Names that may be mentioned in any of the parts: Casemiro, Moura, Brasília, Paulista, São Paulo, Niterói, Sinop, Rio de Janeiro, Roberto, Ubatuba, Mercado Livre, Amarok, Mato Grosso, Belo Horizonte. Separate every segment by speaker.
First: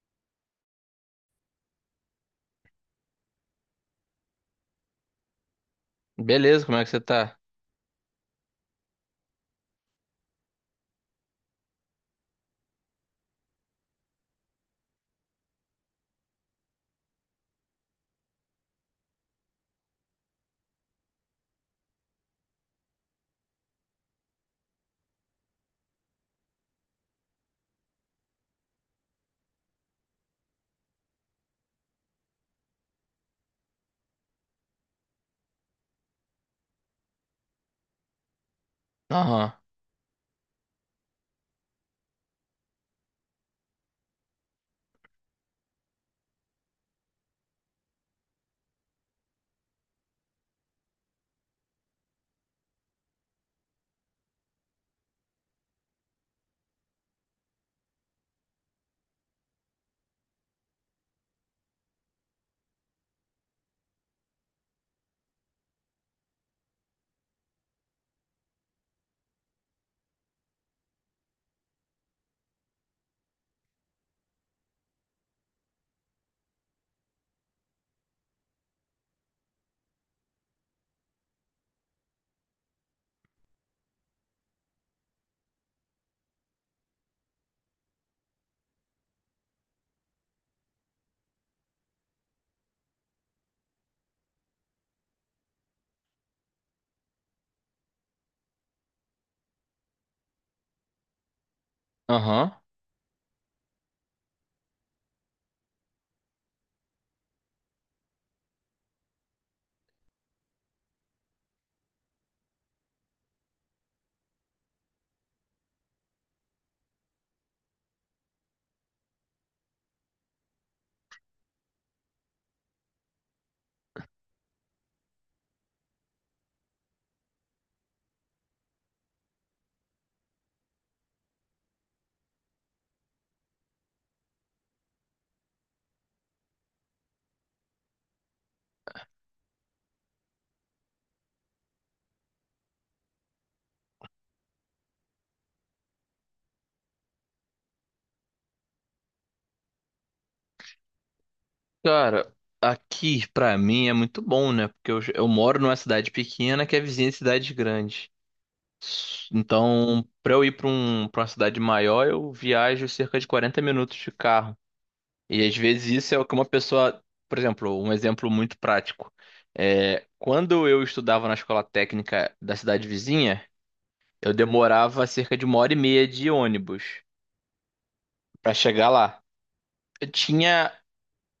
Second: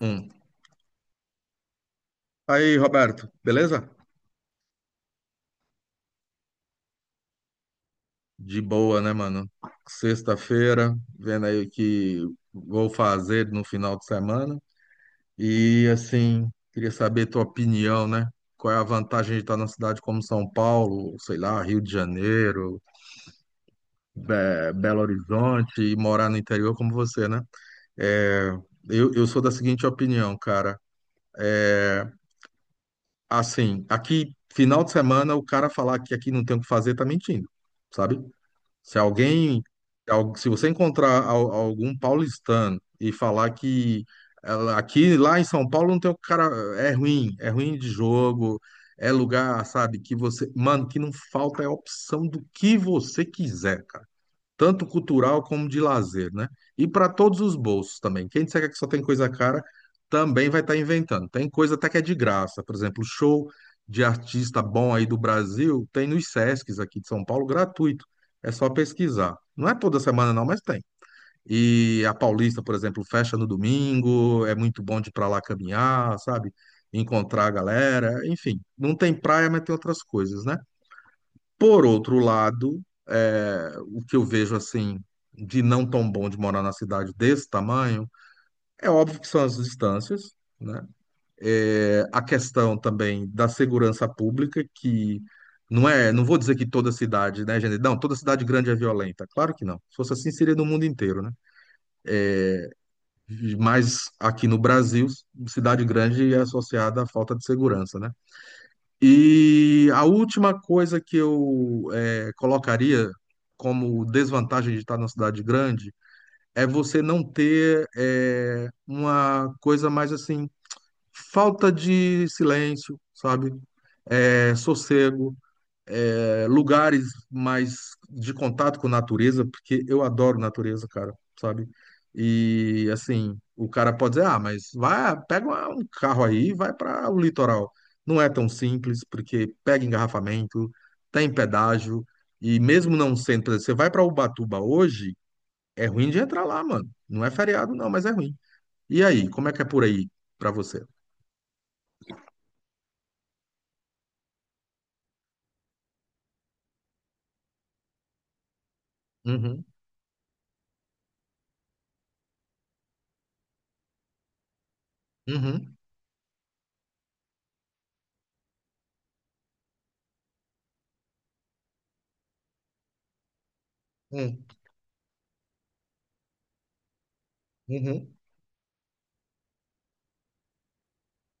Speaker 1: Hum. Aí, Roberto, beleza?
Speaker 2: Beleza, como é que você tá?
Speaker 1: De boa, né, mano? Sexta-feira, vendo aí o que vou fazer no final de semana. E, assim, queria saber tua opinião, né? Qual é a vantagem de estar numa cidade como São Paulo, sei lá, Rio de Janeiro, Belo Horizonte e morar no interior como você, né? É, eu sou da seguinte opinião, cara. Assim, aqui, final de semana, o cara falar que aqui não tem o que fazer tá mentindo, sabe? Se
Speaker 2: Aham,
Speaker 1: alguém, se você encontrar algum paulistano e falar que aqui lá em São Paulo não tem o cara, é ruim de jogo, é lugar, sabe, que você, mano, que não falta é opção do que você quiser, cara tanto cultural como de lazer, né? E para todos os bolsos também. Quem disser que só tem coisa cara, também vai estar inventando. Tem coisa até que é de graça, por exemplo, show de artista bom aí do Brasil, tem nos Sescs aqui de São Paulo, gratuito. É só pesquisar. Não é toda semana não, mas tem. E a Paulista, por exemplo, fecha no domingo, é muito bom de ir para lá caminhar, sabe? Encontrar a galera, enfim. Não tem praia, mas tem outras coisas, né? Por outro lado, é, o que eu vejo assim de não tão bom de morar na cidade desse tamanho, é óbvio que são as distâncias, né? É, a questão também da segurança pública, que não é, não vou dizer que toda cidade, né, gente? Não, toda cidade grande é violenta. Claro que não. Se fosse assim, seria no mundo inteiro, né?
Speaker 2: aham.
Speaker 1: Mas aqui no Brasil, cidade grande é associada à falta de segurança, né? E a última coisa que eu colocaria como desvantagem de estar na cidade grande é você não ter uma coisa mais assim, falta de silêncio, sabe? Sossego é, lugares mais de contato com natureza, porque eu adoro natureza, cara, sabe? E assim, o cara pode dizer, ah, mas vai, pega um carro aí e vai para o litoral. Não é tão simples, porque pega engarrafamento, tem pedágio, e mesmo não sendo, por exemplo, você vai para Ubatuba hoje, é ruim de entrar lá, mano. Não é feriado, não, mas é ruim. E aí, como é que é por aí para você?
Speaker 2: Cara, aqui pra mim é muito bom, né? Porque eu moro numa cidade pequena que é vizinha de cidade grande.
Speaker 1: Uhum,
Speaker 2: Então, pra eu ir pra uma cidade maior, eu viajo cerca de 40 minutos de carro. E às
Speaker 1: uhum,
Speaker 2: vezes isso é o que uma pessoa. Por exemplo, um exemplo muito prático. É, quando eu estudava na escola técnica da cidade vizinha, eu
Speaker 1: uhum,
Speaker 2: demorava cerca de 1 hora e meia de ônibus
Speaker 1: uhum.
Speaker 2: pra chegar lá. Eu tinha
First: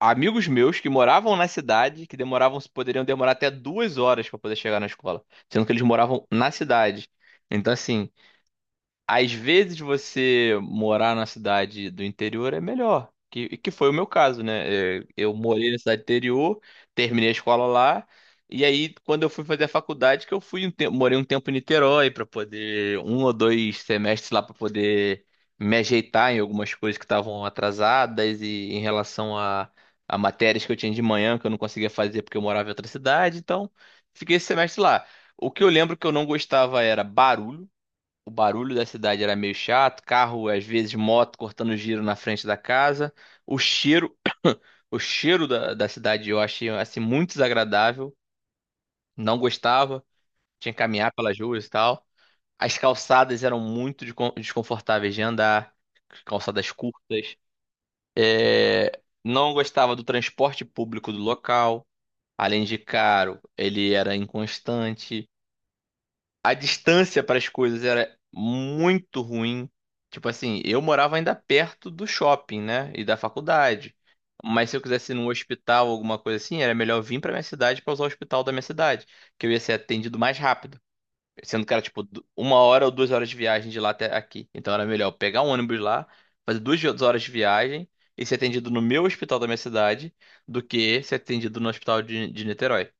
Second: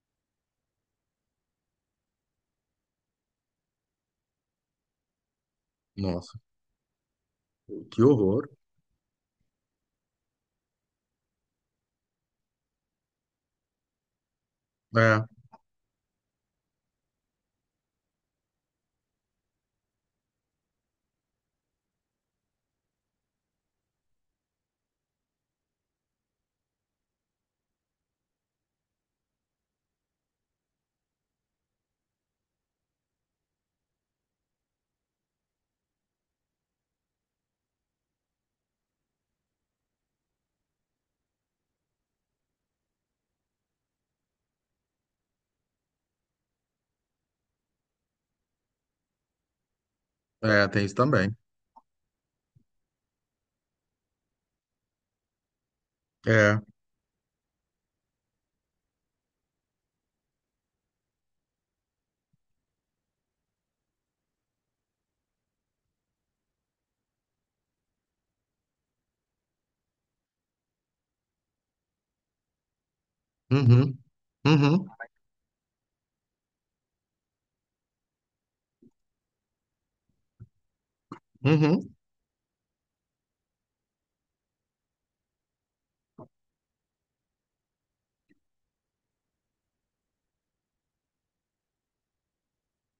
Speaker 2: amigos meus que moravam na cidade, que demoravam, poderiam demorar até 2 horas para poder chegar na escola, sendo que eles moravam
Speaker 1: Nossa,
Speaker 2: na cidade. Então,
Speaker 1: que
Speaker 2: assim,
Speaker 1: horror.
Speaker 2: às vezes você morar na cidade do interior é melhor, que foi o meu caso, né? É,
Speaker 1: É.
Speaker 2: eu morei na cidade interior, terminei a escola lá, e aí quando eu fui fazer a faculdade, que eu fui um tempo, morei um tempo em Niterói para poder um ou dois semestres lá para poder me ajeitar em algumas coisas que estavam atrasadas e em relação a matérias que eu tinha de manhã que eu não conseguia fazer porque eu morava em outra cidade, então fiquei esse semestre lá. O que eu lembro que eu não gostava era barulho. O barulho da cidade era meio chato: carro, às vezes moto cortando giro na frente da casa. O cheiro, o cheiro da cidade eu achei assim muito desagradável, não gostava,
Speaker 1: É,
Speaker 2: tinha que
Speaker 1: tem isso
Speaker 2: caminhar
Speaker 1: também.
Speaker 2: pelas ruas e tal. As calçadas eram muito desconfortáveis de andar,
Speaker 1: É.
Speaker 2: calçadas curtas. É, não gostava do transporte público do local, além de caro, ele era inconstante. A distância para as coisas era muito ruim. Tipo assim, eu morava ainda perto do shopping, né? E da faculdade.
Speaker 1: Uhum,
Speaker 2: Mas se eu
Speaker 1: uhum,
Speaker 2: quisesse ir num hospital ou alguma coisa assim, era melhor vir para minha cidade para usar o hospital da minha cidade, que eu ia ser atendido mais rápido. Sendo que era
Speaker 1: uhum.
Speaker 2: tipo uma hora ou 2 horas de viagem de lá até aqui. Então era melhor pegar um ônibus lá, fazer 2 horas de viagem e ser atendido no meu hospital da minha cidade do que ser atendido no hospital de Niterói.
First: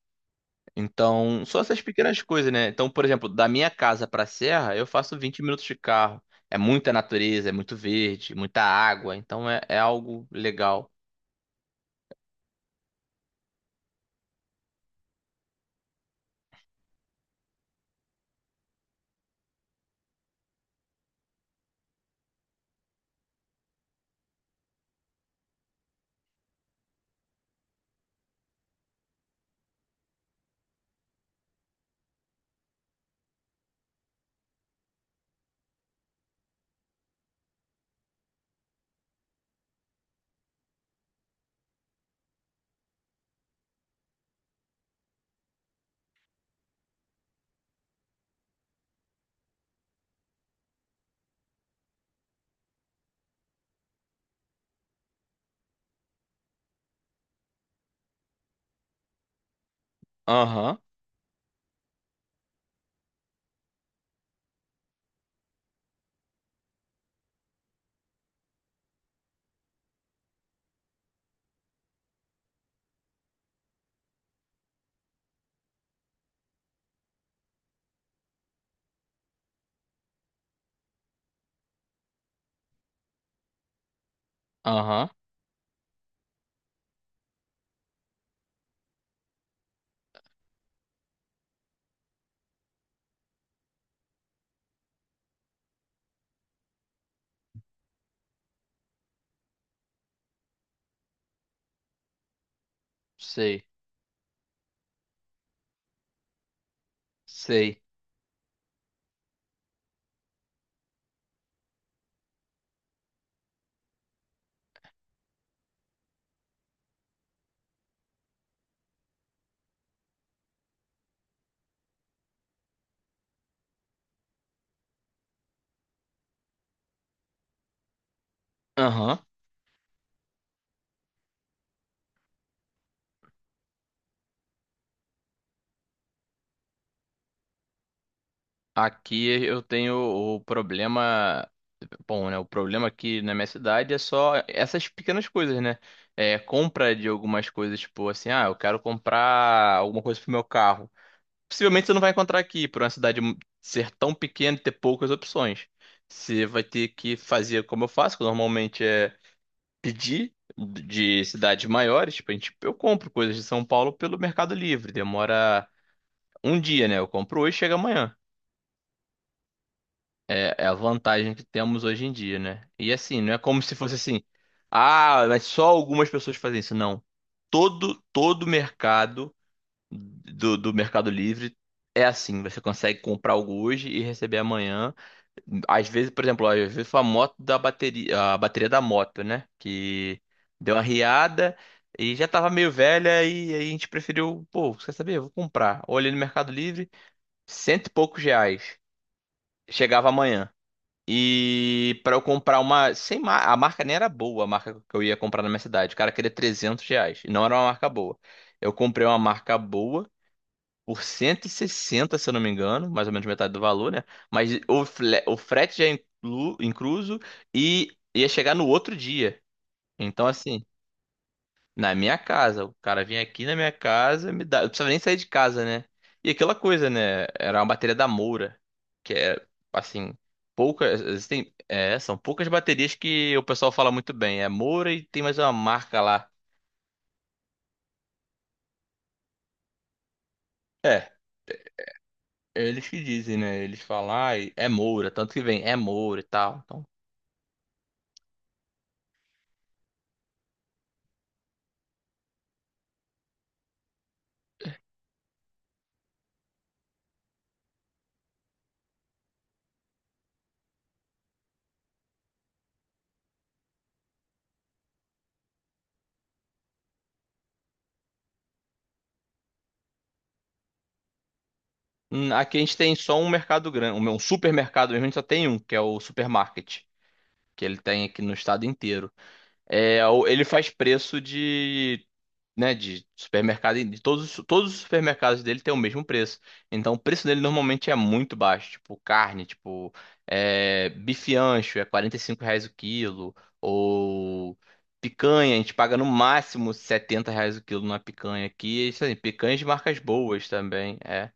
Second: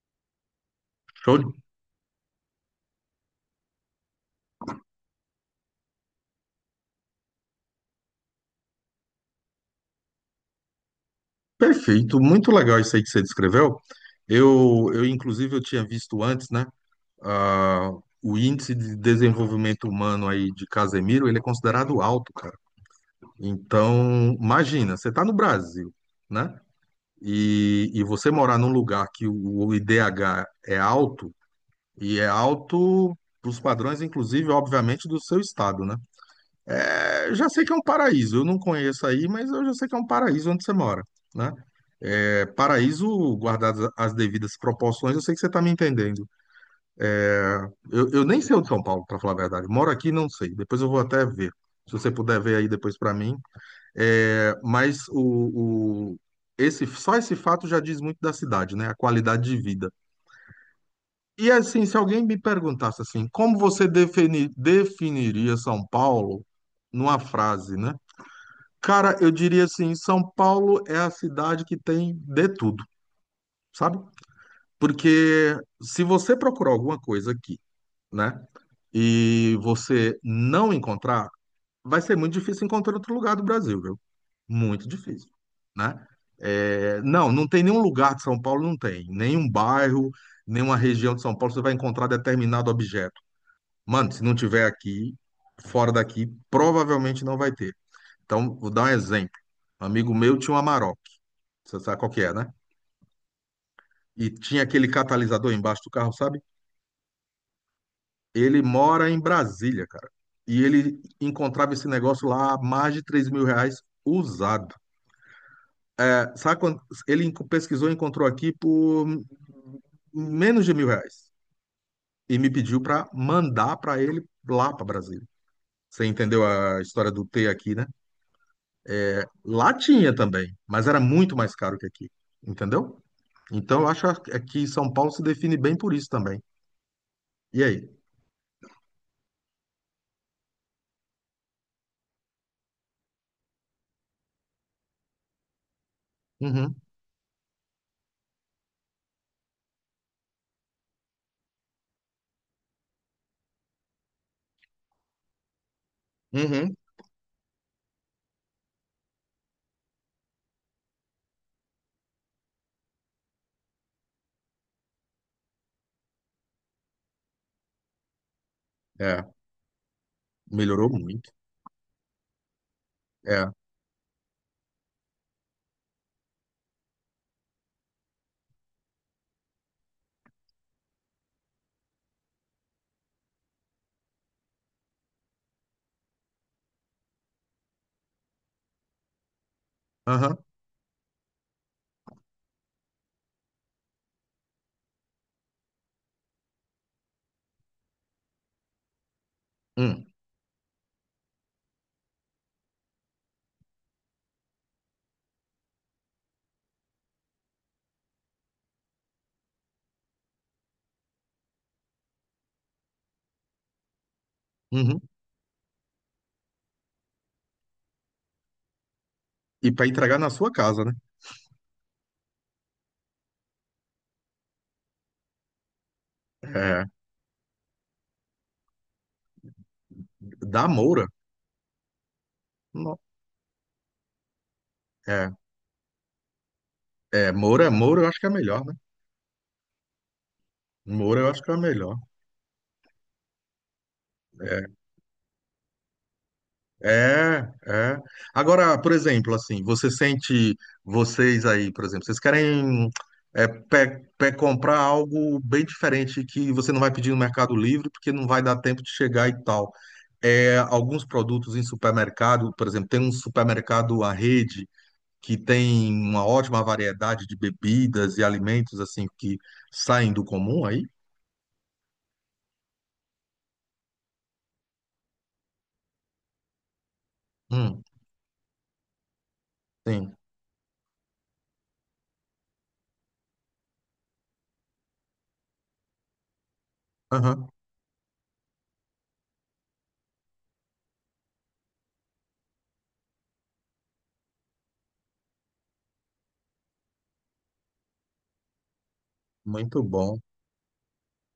Speaker 1: Show.
Speaker 2: Então, só essas pequenas coisas, né? Então, por exemplo, da minha casa pra serra, eu faço 20 minutos de carro. É muita natureza, é muito verde, muita água. Então, é algo legal.
Speaker 1: Perfeito. Muito legal isso aí que você descreveu. Eu inclusive, eu tinha visto antes, né? Ah, o índice de desenvolvimento humano aí de Casemiro, ele é considerado alto, cara. Então, imagina, você está no Brasil, né? E você morar num lugar que o IDH é alto, e é alto para os padrões, inclusive, obviamente, do seu estado, né? É, já sei que é um paraíso. Eu não conheço aí, mas eu já sei que é um paraíso onde você mora, né? É, paraíso, guardadas as devidas proporções, eu sei que você está me entendendo. É, eu nem sei onde é São Paulo, para falar a verdade. Moro aqui, e não sei. Depois eu vou até ver. Se você puder ver aí depois para mim. É, mas esse, só esse fato já diz muito da cidade, né? A qualidade de vida.
Speaker 2: Aham,
Speaker 1: E assim, se alguém me perguntasse assim, como você definiria São Paulo numa frase, né? Cara, eu diria assim, São Paulo é a cidade que tem de tudo, sabe? Porque se você procurar alguma coisa aqui, né, e você não encontrar, vai ser muito difícil encontrar em outro lugar do Brasil, viu? Muito
Speaker 2: aham,
Speaker 1: difícil, né? É, não, não tem nenhum lugar de São Paulo, não tem. Nenhum bairro, nenhuma região de São Paulo você vai encontrar determinado objeto. Mano, se não tiver aqui, fora daqui, provavelmente não vai ter. Então, vou dar um exemplo. Um amigo meu tinha uma Amarok. Você sabe qual que é, né?
Speaker 2: sei,
Speaker 1: E tinha aquele catalisador embaixo do carro, sabe?
Speaker 2: sei.
Speaker 1: Ele mora em Brasília, cara. E ele encontrava esse negócio lá a mais de R$ 3.000 usado. É, sabe quando ele pesquisou e encontrou aqui por menos de R$ 1.000. E me pediu para mandar para ele lá para Brasília. Você entendeu a história do T aqui, né?
Speaker 2: Aham.
Speaker 1: Lá tinha também, mas era muito mais caro que aqui. Entendeu? Então, eu acho que é que São Paulo se define bem por isso também. E aí?
Speaker 2: Aqui eu tenho o problema. Bom, né? O problema aqui na minha cidade é só essas pequenas coisas, né? É
Speaker 1: Uhum,
Speaker 2: compra de algumas coisas, tipo assim, ah, eu quero comprar alguma coisa pro meu carro. Possivelmente você não vai encontrar aqui, por uma cidade ser tão pequena e ter poucas opções. Você vai
Speaker 1: uhum,
Speaker 2: ter que fazer como eu faço, que normalmente é pedir de cidades maiores. Tipo, a gente, eu compro coisas de São Paulo pelo Mercado Livre. Demora um dia, né? Eu compro hoje e chega amanhã.
Speaker 1: é,
Speaker 2: É a
Speaker 1: melhorou muito.
Speaker 2: vantagem que temos hoje em dia, né? E assim, não é
Speaker 1: É,
Speaker 2: como se fosse assim, ah, mas só algumas pessoas fazem isso. Não. Todo mercado do Mercado Livre é assim, você consegue comprar algo hoje e receber amanhã. Às vezes, por exemplo, às vezes foi a moto da bateria, a bateria da moto, né? Que
Speaker 1: aham,
Speaker 2: deu uma riada e já tava meio velha e aí a gente preferiu, pô, quer saber? Eu vou comprar. Olhei no Mercado Livre, cento e poucos reais.
Speaker 1: hum,
Speaker 2: Chegava amanhã. E para eu comprar uma, sem mar... a marca nem era boa, a marca que eu ia comprar na minha cidade. O cara queria R$ 300, e não era uma marca boa. Eu comprei uma marca boa por 160, se eu não me engano, mais ou menos metade do valor, né? Mas o,
Speaker 1: uhum.
Speaker 2: fle- o frete já é incluso e ia chegar no outro dia.
Speaker 1: E para entregar
Speaker 2: Então,
Speaker 1: na sua
Speaker 2: assim,
Speaker 1: casa, né?
Speaker 2: na minha casa, o cara vinha aqui na minha casa, me dá, eu não precisava nem sair de casa, né? E aquela
Speaker 1: É,
Speaker 2: coisa, né? Era uma bateria da Moura, que é, assim,
Speaker 1: da
Speaker 2: poucas,
Speaker 1: Moura.
Speaker 2: existem, é, são poucas baterias
Speaker 1: Não.
Speaker 2: que o pessoal fala muito bem. É Moura e tem
Speaker 1: É,
Speaker 2: mais uma marca lá.
Speaker 1: é, Moura, Moura eu acho que é melhor, né?
Speaker 2: É,
Speaker 1: Moura eu acho que é melhor.
Speaker 2: eles que dizem, né? Eles falam, ah, é Moura, tanto que vem, é Moura e tal. Então,
Speaker 1: É, é. Agora, por exemplo, assim, você sente, vocês aí, por exemplo, vocês querem é, comprar algo bem diferente que você não vai pedir no Mercado Livre porque não vai dar tempo de chegar e tal. É, alguns produtos em supermercado, por exemplo, tem um supermercado à rede que tem uma ótima variedade de bebidas e alimentos assim que saem do comum aí?
Speaker 2: Aqui a gente tem só um mercado grande, um supermercado mesmo, a gente só tem um, que é o supermarket, que ele
Speaker 1: Hum,
Speaker 2: tem aqui no estado inteiro. É,
Speaker 1: sim.
Speaker 2: ele faz preço de, né, de supermercado, de todos os supermercados dele tem o mesmo preço. Então o preço dele
Speaker 1: Aham,
Speaker 2: normalmente é muito baixo, tipo carne, tipo é, bife ancho é R$ 45 o quilo, ou picanha, a gente paga no máximo R$ 70 o quilo na picanha aqui. Isso aí, picanhas de
Speaker 1: muito
Speaker 2: marcas
Speaker 1: bom.
Speaker 2: boas também, é.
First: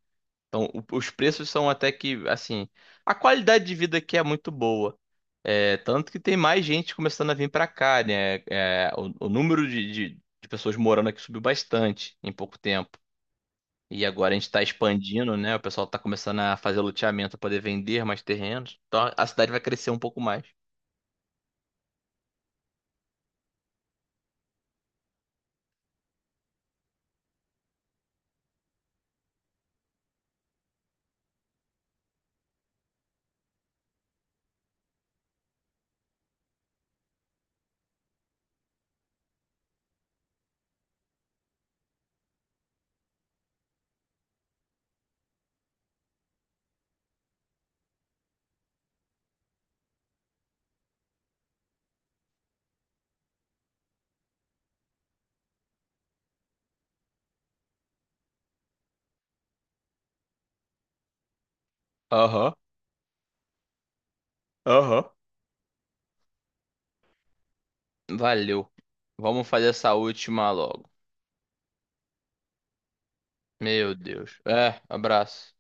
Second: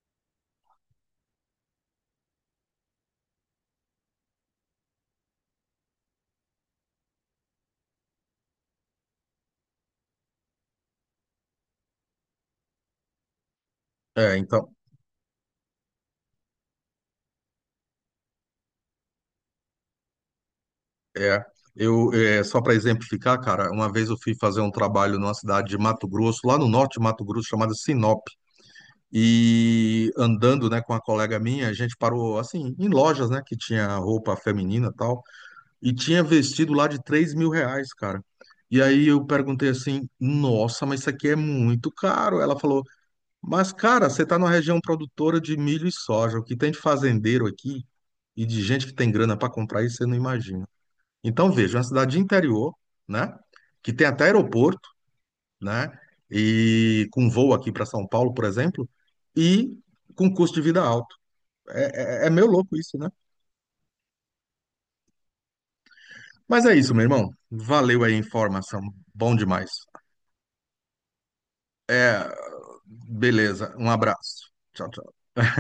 Speaker 2: Então, os preços são até que, assim, a qualidade de vida aqui é muito boa. É, tanto que tem mais gente começando a vir pra cá, né? É, o número de pessoas morando aqui subiu bastante em pouco tempo. E agora
Speaker 1: É,
Speaker 2: a gente tá
Speaker 1: então,
Speaker 2: expandindo, né? O pessoal tá começando a fazer loteamento pra poder vender mais terrenos. Então a cidade vai crescer um pouco mais.
Speaker 1: é, eu é, só para exemplificar, cara, uma vez eu fui fazer um trabalho numa cidade de Mato Grosso, lá no norte de Mato Grosso, chamada Sinop. E andando, né, com a colega minha, a gente parou assim em lojas, né, que tinha roupa feminina e tal. E tinha vestido lá de R$ 3.000, cara. E aí eu perguntei assim, nossa, mas isso aqui é muito caro. Ela falou, mas cara, você tá numa região produtora de milho e soja. O que tem de fazendeiro aqui e de gente que tem grana para comprar isso, você não imagina. Então veja, uma cidade de interior, né? Que tem até aeroporto, né? E com voo aqui para São Paulo, por exemplo, e com custo de vida alto. É, é, é meio
Speaker 2: Aham,
Speaker 1: louco isso, né?
Speaker 2: aham.
Speaker 1: Mas é isso, meu irmão. Valeu aí a
Speaker 2: Valeu.
Speaker 1: informação. Bom
Speaker 2: Vamos
Speaker 1: demais.
Speaker 2: fazer essa última logo.
Speaker 1: Beleza, um
Speaker 2: Meu Deus.
Speaker 1: abraço.
Speaker 2: É,
Speaker 1: Tchau, tchau.
Speaker 2: abraço.